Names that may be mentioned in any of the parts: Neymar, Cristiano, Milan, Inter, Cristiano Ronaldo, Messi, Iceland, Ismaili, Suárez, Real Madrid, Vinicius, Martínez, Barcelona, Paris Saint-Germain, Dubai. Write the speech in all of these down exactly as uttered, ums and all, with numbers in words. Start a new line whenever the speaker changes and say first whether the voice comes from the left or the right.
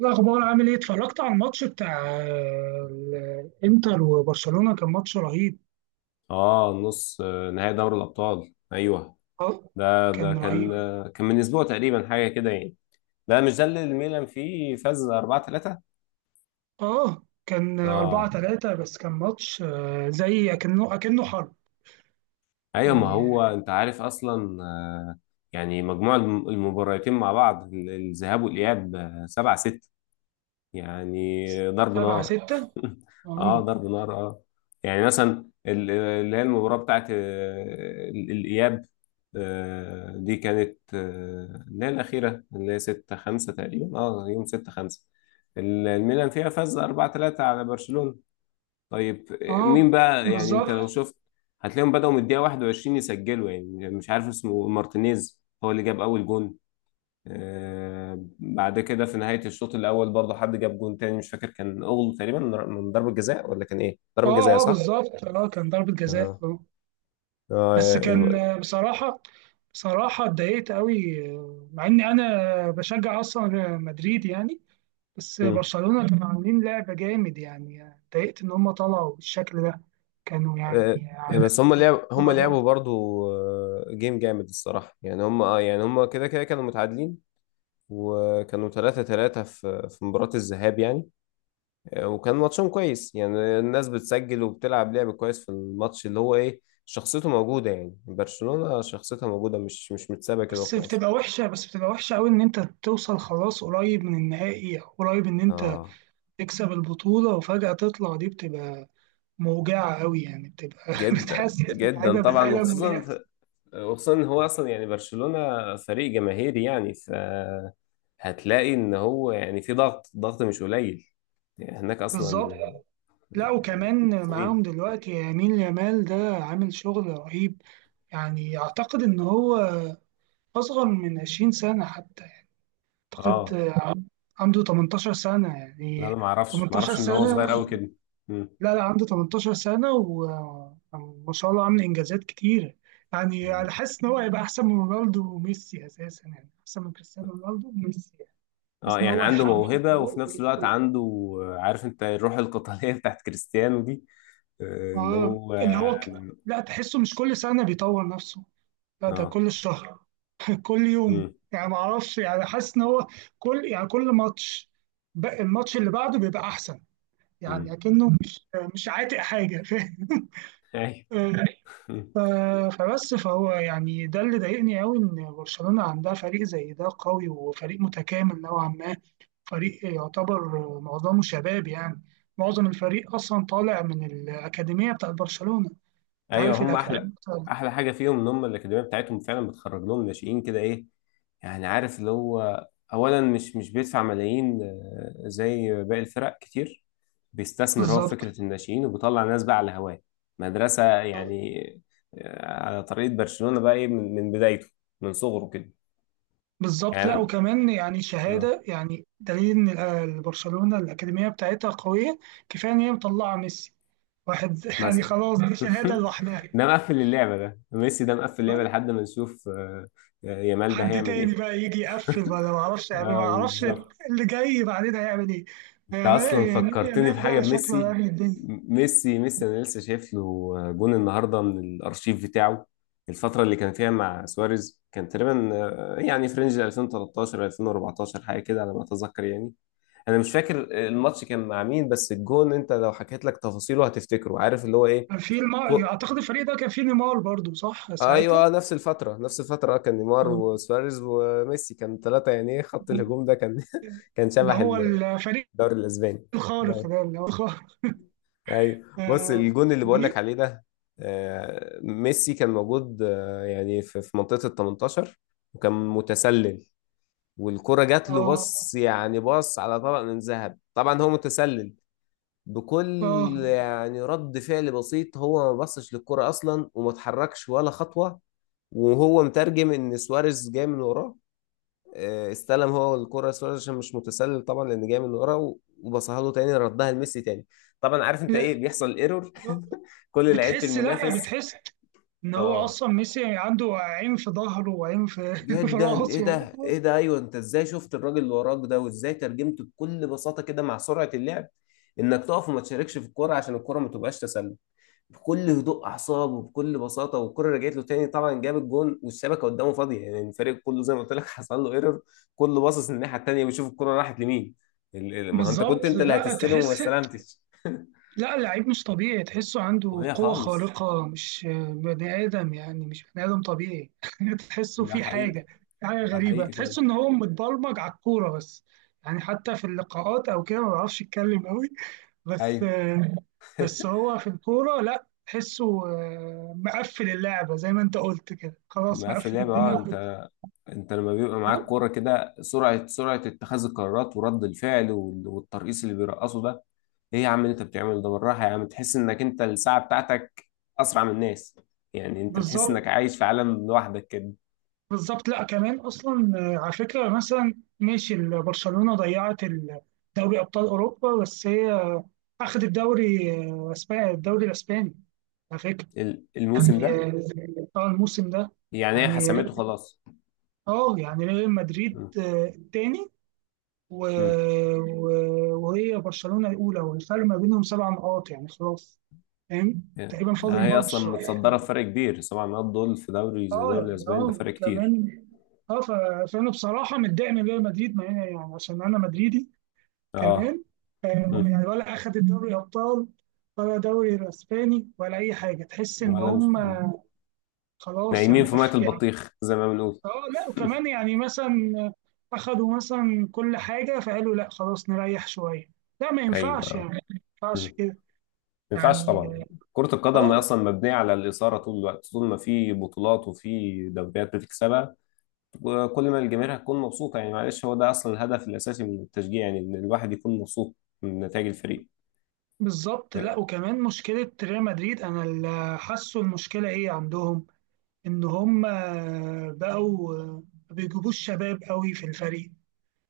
right: إيه الأخبار عامل إيه؟ اتفرجت على الماتش بتاع ال- الإنتر وبرشلونة، كان ماتش رهيب.
left: اه نص آه، نهائي دوري الابطال، ايوه.
right: أه،
left: ده ده
right: كان
left: كان،
right: رهيب.
left: آه، كان من اسبوع تقريبا حاجه كده يعني. لا، مش ده اللي الميلان فيه فاز أربعة ثلاثة.
right: أه، كان 4
left: اه
right: 3 بس كان ماتش آه، زي أكنه أكنه حرب
left: ايوه، ما هو
right: يعني.
left: انت عارف اصلا آه، يعني مجموع الم- المباراتين مع بعض، ال- الذهاب والاياب، سبعة ستة يعني. ضرب
right: 7
left: نار
right: 6
left: اه
right: أه،
left: ضرب نار اه. يعني مثلا ال- اللي هي المباراة بتاعت آه، ال- الإياب. آه، دي كانت آه، اللي هي الأخيرة، اللي هي ستة خمسة تقريبا. اه يوم ستة خمسة الميلان فيها فاز أربعة ثلاثة على برشلونة. طيب آه، مين
right: أه،
left: بقى؟ يعني انت
right: بالظبط.
left: لو شفت هتلاقيهم بدأوا من الدقيقة واحد وعشرين يسجلوا. يعني مش عارف اسمه، مارتينيز هو اللي جاب أول جون. آه، بعد كده في نهاية الشوط الأول برضه حد جاب جون تاني، مش فاكر، كان أغلو تقريبا، من ضربة جزاء ولا كان إيه؟
right: أه،
left: ضربة جزاء
right: أه،
left: صح؟
right: بالظبط، أه كان ضربة جزاء
left: اه
right: أه. بس
left: اه
right: كان
left: الم-
right: آه، بصراحة، بصراحة اتضايقت قوي، آه، مع إني أنا بشجع أصلا مدريد يعني. بس
left: مم.
right: برشلونة كانوا عاملين لعبة جامد، يعني اتضايقت إن هم طلعوا بالشكل ده. كانوا
left: آه،
right: يعني
left: بس هم
right: عاملين
left: لعب هم
right: بطولة
left: لعبوا
right: جامدة.
left: برضه آه، جيم جامد الصراحة. يعني هم اه، يعني هم كده كده كانوا متعادلين، وكانوا ثلاثة ثلاثة في في مباراة الذهاب يعني. آه، وكان ماتشهم كويس، يعني الناس بتسجل وبتلعب لعب كويس في الماتش، اللي هو إيه، شخصيته موجودة. يعني برشلونة شخصيتها موجودة، مش مش متسابة كده
right: بس
left: وخلاص.
right: بتبقى وحشة، بس بتبقى وحشة أوي إن أنت توصل خلاص قريب من النهائي، أو قريب إن أنت
left: اه
right: تكسب البطولة وفجأة تطلع دي، بتبقى موجعة أوي يعني، بتبقى
left: جدا
right: بتحسس
left: جدا
right: اللعيبة
left: طبعا،
right: بالألم
left: وخصوصا ف...
right: واليأس.
left: وخصوصا ان هو اصلا، يعني برشلونة فريق جماهيري يعني، ف هتلاقي ان هو يعني في ضغط ضغط مش قليل يعني هناك
right: بالظبط.
left: اصلا.
right: لا وكمان
left: مصريين.
right: معاهم دلوقتي يمين يامال ده، عامل شغل رهيب. يعني أعتقد إن هو أصغر من عشرين سنة حتى. اعتقد
left: اه
right: عن- عنده تمنتاشر سنة
left: لا، انا
right: يعني.
left: ما اعرفش ما
right: تمنتاشر
left: اعرفش ان هو
right: سنة.
left: صغير قوي كده. مم.
right: لا لا، عنده تمنتاشر سنة، وما شاء الله عامل انجازات كتير. يعني
left: مم.
right: انا حاسس ان هو هيبقى احسن من رونالدو وميسي اساسا، يعني احسن من كريستيانو رونالدو وميسي يعني.
left: اه
right: حاسس ان
left: يعني
right: هو
left: عنده
right: هيحقق.
left: موهبة، وفي نفس الوقت عنده، عارف انت، الروح القتالية بتاعت كريستيانو دي. آه، اللي
right: اه،
left: هو
right: اللي هو ك...
left: يعني
right: لا، تحسه مش كل سنة بيطور نفسه، لا ده
left: اه.
right: كل شهر، كل يوم.
left: امم.
right: يعني ما اعرفش، يعني حاسس ان هو كل، يعني كل ماتش، بق- الماتش اللي بعده بيبقى احسن. يعني
left: امم.
right: اكنه مش مش عاتق حاجه.
left: ايوه.
right: فاهم. ف- فبس فهو يعني ده اللي ضايقني قوي، ان برشلونه عندها فريق زي ده قوي وفريق متكامل نوعا ما. فريق يعتبر معظمه شباب يعني، معظم الفريق اصلا طالع من الاكاديميه بتاعت برشلونه. انت
left: ايوه
right: عارف
left: هم احلى،
right: الاكاديميه بتاعت-
left: احلى حاجه فيهم ان هم الاكاديميه بتاعتهم فعلا بتخرج لهم ناشئين كده، ايه يعني، عارف اللي هو، اولا مش مش بيدفع ملايين آه، زي باقي الفرق كتير. بيستثمر هو في
right: بالظبط.
left: فكره الناشئين، وبيطلع ناس بقى على هواه، مدرسه يعني. آه، على طريقه برشلونه بقى، ايه، من من بدايته، من صغره كده.
right: بالظبط. لا
left: يعني
right: وكمان يعني
left: آه،
right: شهاده، يعني دليل ان ال- برشلونه الاكاديميه بتاعتها قويه. كفايه ان هي مطلعه ميسي واحد، يعني
left: مثلا
right: خلاص دي شهاده لوحدها.
left: ده مقفل اللعبه، ده ميسي ده مقفل اللعبه، لحد ما نشوف آه، آه، يامال ده
right: حد
left: هيعمل
right: تاني
left: ايه.
right: بقى يجي يقفل، ولا ما اعرفش يعني، ما
left: اه
right: اعرفش
left: بالظبط.
right: اللي جاي بعدين هيعمل ايه.
left: انت اصلا
right: يعني يعني
left: فكرتني
right: يامال
left: بحاجه،
right: ده شكله
left: بميسي.
right: هيعمل الدنيا.
left: م- ميسي ميسي انا لسه شايف له جون النهارده من الارشيف بتاعه. الفتره اللي كان فيها مع سواريز، كان تقريبا آه، يعني فرنج ألفين وتلتاشر ألفين واربعتاشر حاجه كده على ما اتذكر يعني. انا مش فاكر الماتش كان مع مين، بس الجون انت لو حكيت لك تفاصيله هتفتكره، عارف اللي هو ايه.
right: كان في المار
left: كو...
right: اعتقد الفريق ده كان فيه نيمار برضو، صح ساعتها؟
left: ايوه، نفس الفتره نفس الفتره. آه، كان نيمار
right: آه.
left: وسواريز وميسي، كان ثلاثه يعني، إيه، خط الهجوم ده كان كان
right: اللي
left: شبح
right: هو
left: الدوري
right: الفريق
left: الاسباني.
right: الخارق ده، اللي هو خارق.
left: ايوه، بص،
right: اه.
left: الجون اللي بقول لك عليه ده آه، ميسي كان موجود آه، يعني في في منطقة ال تمنتاشر، وكان متسلل، والكرة جات له،
right: اه.
left: بص يعني، بص على طبق من ذهب. طبعا هو متسلل، بكل،
right: آه.
left: يعني رد فعل بسيط، هو ما بصش للكرة اصلا، وما اتحركش ولا خطوة، وهو مترجم ان سواريز جاي من وراه. آه، استلم هو الكرة سواريز عشان مش متسلل طبعا لان جاي من ورا، و- وبصها له تاني، ردها لميسي تاني. طبعا عارف انت ايه
right: لا،
left: بيحصل، ايرور كل لعيبة
right: بتحس، لا
left: المنافس.
right: بتحس ان هو
left: اه
right: اصلا ميسي عنده عين في ظهره وعين في في
left: جدا، ايه
right: راسه.
left: ده، ايه ده، ايوه. انت ازاي شفت الراجل اللي وراك ده؟ وازاي ترجمته بكل بساطة كده مع سرعة اللعب، انك تقف وما تشاركش في الكرة عشان الكرة ما تبقاش تسلل؟ بكل هدوء اعصاب وبكل بساطه، والكره رجعت له تاني، طبعا جاب الجون والشبكه قدامه فاضيه، يعني الفريق كله زي ما قلت لك حصل له ايرور، كله باصص الناحيه التانيه بيشوف الكره راحت لمين. ال- ال- ما هو انت كنت
right: بالظبط.
left: انت اللي
right: لا
left: هتستلم وما
right: تحس،
left: استلمتش.
right: لا اللعيب مش طبيعي، تحسه عنده
left: وهي
right: قوة
left: خالص،
right: خارقة، مش بني آدم، يعني مش بني آدم طبيعي. تحسه
left: ده
right: في
left: حقيقي،
right: حاجة، في حاجة
left: ده
right: غريبة،
left: حقيقي فعلا.
right: تحسه إن هو متبرمج على الكورة بس. يعني حتى في اللقاءات أو كده ما بيعرفش يتكلم أوي. بس
left: ايوه،
right: بس هو في الكورة، لا تحسه آه، مقفل اللعبة زي ما أنت قلت كده، خلاص
left: مقفل
right: مقفل
left: لعبه اه.
right: الدنيا.
left: انت، انت لما بيبقى معاك كوره كده، سرعه سرعه اتخاذ القرارات، ورد الفعل، وال- والترقيص اللي بيرقصوا ده، ايه يا عم اللي انت بتعمله ده؟ بالراحه يا عم، تحس انك انت الساعه بتاعتك اسرع من الناس، يعني انت تحس انك
right: بالظبط.
left: عايش في عالم لوحدك كده.
right: بالظبط. لا كمان اصلا، آه، على فكره مثلا، ماشي، ال- برشلونه ضيعت ال- دوري ابطال اوروبا، بس هي آه، اخذت الدوري آه، اسباني، الدوري الاسباني على فكره.
left: ال- الموسم
right: يعني
left: ده،
right: اه، آه، الموسم ده.
left: يعني هي
right: يعني ري-
left: حسمته خلاص.
right: اه، يعني ريال مدريد
left: مم.
right: آه، التاني، و-
left: مم.
right: و- وهي برشلونه الاولى، والفرق ما بينهم سبع نقاط يعني خلاص. فاهم.
left: يعني
right: تقريبا فاضل
left: هي اصلا
right: ماتش آه،
left: متصدره بفرق كبير، سبع نقاط دول في دوري زي
right: اه
left: دوري
right: يعني،
left: الاسباني ده
right: اه
left: فرق كتير.
right: كمان، اه ف- فانا بصراحه متضايق من ريال مدريد، مع إن- يعني عشان انا مدريدي
left: اه.
right: كمان. آه،
left: مم.
right: يعني ولا اخد الدوري ابطال، ولا دوري الاسباني، ولا اي حاجه. تحس ان
left: ولا مش...
right: هم
left: مم.
right: خلاص
left: نايمين
right: يعني
left: في ميه
right: أف... يعني
left: البطيخ زي ما بنقول.
right: اه. لا وكمان يعني مثلا اخدوا مثلا كل حاجه، فقالوا لا خلاص نريح شويه، لا ما ينفعش، يعني
left: ايوه،
right: ما ينفعش كده.
left: ما ينفعش
right: يعني
left: طبعا. كرة القدم
right: اه،
left: أصلا مبنية على الإثارة طول الوقت، طول ما في بطولات وفي دوريات بتكسبها، وكل ما الجماهير هتكون مبسوطة. يعني معلش، هو ده أصلا الهدف الأساسي من التشجيع، يعني إن الواحد يكون مبسوط من نتائج الفريق.
right: بالظبط.
left: آه،
right: لا وكمان مشكله ريال مدريد انا اللي حاسه المشكله ايه عندهم، ان هم بقوا ما بيجيبوش شباب قوي في الفريق.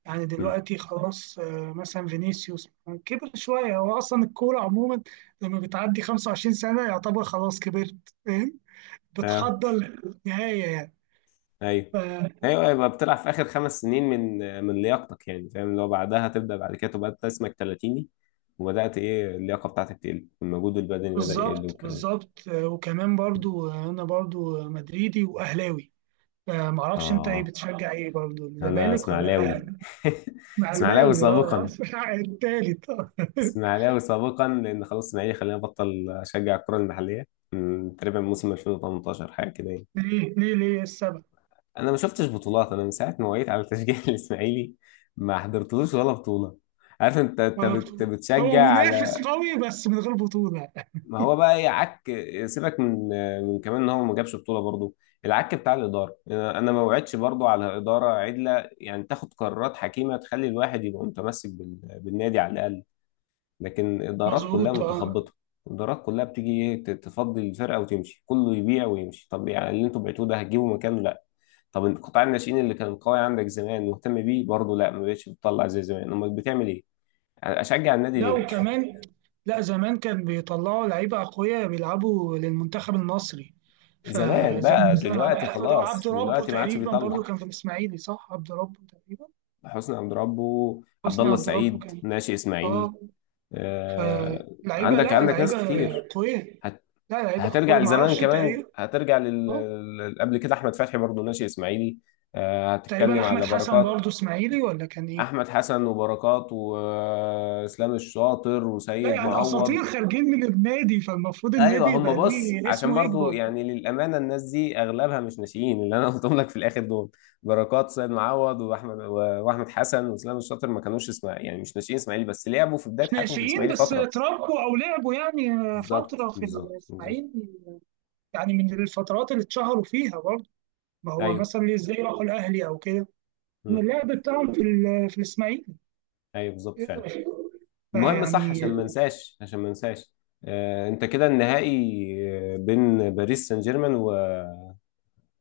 right: يعني
left: مم.
right: دلوقتي خلاص، آه، مثلا فينيسيوس كبر شويه. هو اصلا الكوره عموما لما بتعدي خمسة وعشرين سنه يعتبر خلاص كبرت، فاهم،
left: أه
right: بتحضر للنهايه يعني.
left: أيوه،
right: ف-
left: أيوه أيوه، يبقى بتلعب في آخر خمس سنين من من لياقتك، يعني فاهم، لو بعدها تبدأ، بعد كده تبقى أنت اسمك تلاتيني، وبدأت، إيه، اللياقة بتاعتك تقل، المجهود البدني بدأ يقل،
right: بالظبط.
left: والكلام ده.
right: بالظبط، آه، وكمان برضو، آه، انا برضو مدريدي واهلاوي. فمعرفش انت ايه،
left: آه
right: بتشجع ايه برضو،
left: أنا
right: الزمالك ولا
left: إسماعيلاوي.
right: الاهلي؟
left: إسماعيلاوي
right: اهلاوي اه،
left: سابقا.
right: التالت آه.
left: اسماعيلاوي سابقا، لان خلاص اسماعيلي، خلينا بطل اشجع الكره المحليه من تقريبا موسم ألفين وتمنتاشر حاجه كده يعني.
right: ليه ليه ليه السبب؟
left: انا ما شفتش بطولات، انا من ساعه ما وعيت على تشجيع الاسماعيلي ما حضرتلوش ولا بطوله. عارف انت، انت
right: غلط.
left: بت-
right: هو
left: بتشجع
right: منافس
left: على،
right: قوي بس من غير بطولة.
left: ما هو بقى ايه، عك، سيبك من، من كمان ان هو ما جابش بطوله برضه، العك بتاع الاداره. انا أنا ما وعدتش برضه على اداره عدله، يعني تاخد قرارات حكيمه تخلي الواحد يبقى متمسك بال- بالنادي على الاقل. لكن الادارات كلها
right: مظبوط اه.
left: متخبطه، الادارات كلها بتيجي، ايه، ت- تفضي الفرقه وتمشي، كله يبيع ويمشي. طب يعني اللي انتوا بعتوه ده هتجيبوا مكانه؟ لا. طب القطاع، الناشئين اللي كان قوي عندك زمان مهتم بيه برضه؟ لا، ما بقتش بتطلع زي زمان. امال بتعمل ايه؟ اشجع النادي
right: لا
left: ليه؟
right: وكمان، لا زمان كان بيطلعوا لعيبة أقوياء بيلعبوا للمنتخب المصري.
left: زمان
right: فزي
left: بقى،
right: مثلا
left: دلوقتي
right: أعتقد هو
left: خلاص،
right: عبد ربه
left: دلوقتي ما عادش
right: تقريبا برضو
left: بيطلع.
right: كان في الإسماعيلي، صح؟ عبد ربه تقريبا،
left: حسني عبد ربه، عبد
right: حسني
left: الله
right: عبد ربه،
left: السعيد،
right: كان
left: ناشئ اسماعيلي.
right: اه.
left: آه.
right: فلعيبة،
left: عندك،
right: لا
left: عندك ناس
right: لعيبة
left: كتير،
right: قوية،
left: هت
right: لا لعيبة
left: هترجع
right: قوية
left: لزمان
right: معرفش.
left: كمان،
right: تقريبا
left: هترجع لل...
right: اه،
left: لل- قبل كده احمد فتحي برضه ناشئ اسماعيلي. آه،
right: تقريبا
left: هتتكلم
right: أحمد
left: على
right: حسن
left: بركات،
right: برضو إسماعيلي، ولا كان إيه؟
left: احمد حسن وبركات واسلام الشاطر
right: لا
left: وسيد
right: يعني
left: معوض.
right: أساطير خارجين من النادي، فالمفروض
left: ايوه،
right: النادي
left: هم،
right: يبقى
left: بص،
right: ليه
left: عشان
right: اسمه
left: برضه
right: يكبر.
left: يعني، للامانه الناس دي اغلبها مش ناشئين، اللي انا قلتهم لك في الاخر دول، بركات، سيد معوض، واحمد و- واحمد حسن واسلام الشاطر، ما كانوش، اسمع يعني، مش ناشئين اسماعيلي، بس لعبوا في بدايه حياتهم في
right: ناشئين،
left: الاسماعيلي
right: بس
left: فتره.
right: اتربوا او لعبوا يعني
left: بالظبط
right: فتره في
left: بالظبط بالظبط.
right: الاسماعيلي، يعني من الفترات اللي اتشهروا فيها برضه. ما هو
left: ايوه.
right: مثلا ازاي راحوا الاهلي او كده، من
left: مم.
right: اللعب بتاعهم في ال- في الاسماعيلي
left: ايوه بالظبط فعلا. المهم، صح، عشان
right: يعني.
left: ما انساش عشان ما انساش، آه، انت كده النهائي آه، بين باريس سان جيرمان و...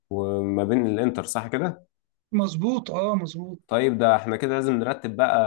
left: وما بين الانتر، صح كده؟
right: مظبوط اه مظبوط.
left: طيب ده احنا كده لازم نرتب بقى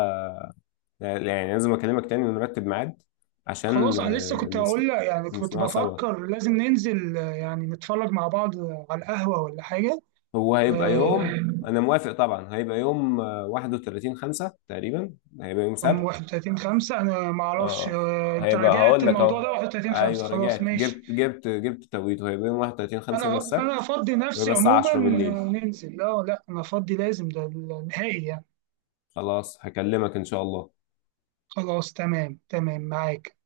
left: آه، يعني لازم اكلمك تاني ونرتب ميعاد عشان
right: خلاص انا لسه
left: آه،
right: كنت
left: نسم...
right: هقول لك، يعني كنت
left: نسمعه سوا.
right: بفكر لازم ننزل آه، يعني نتفرج مع بعض على القهوه ولا حاجه.
left: هو هيبقى
right: آه،
left: يوم، انا موافق طبعا، هيبقى يوم آه، واحد وتلاتين خمسة تقريبا، هيبقى يوم
right: يوم
left: سبت.
right: واحد وتلاتين خمسة، انا ما اعرفش
left: اه
right: آه، انت
left: هيبقى،
right: راجعت
left: هقول لك
right: الموضوع
left: اهو،
right: ده. واحد وتلاتين خمسة
left: ايوه
right: خلاص
left: رجعت،
right: ماشي.
left: جبت جبت جبت توقيته، هيبقى يوم واحد وتلاتين خمسة يوم
right: انا انا
left: السبت،
right: افضي نفسي
left: ويبقى الساعة
right: عموما
left: عشرة
right: آه،
left: بالليل.
right: ننزل، لا لا انا افضي، لازم ده النهائي يعني.
left: خلاص هكلمك ان شاء الله.
right: خلاص تمام، تمام معاك.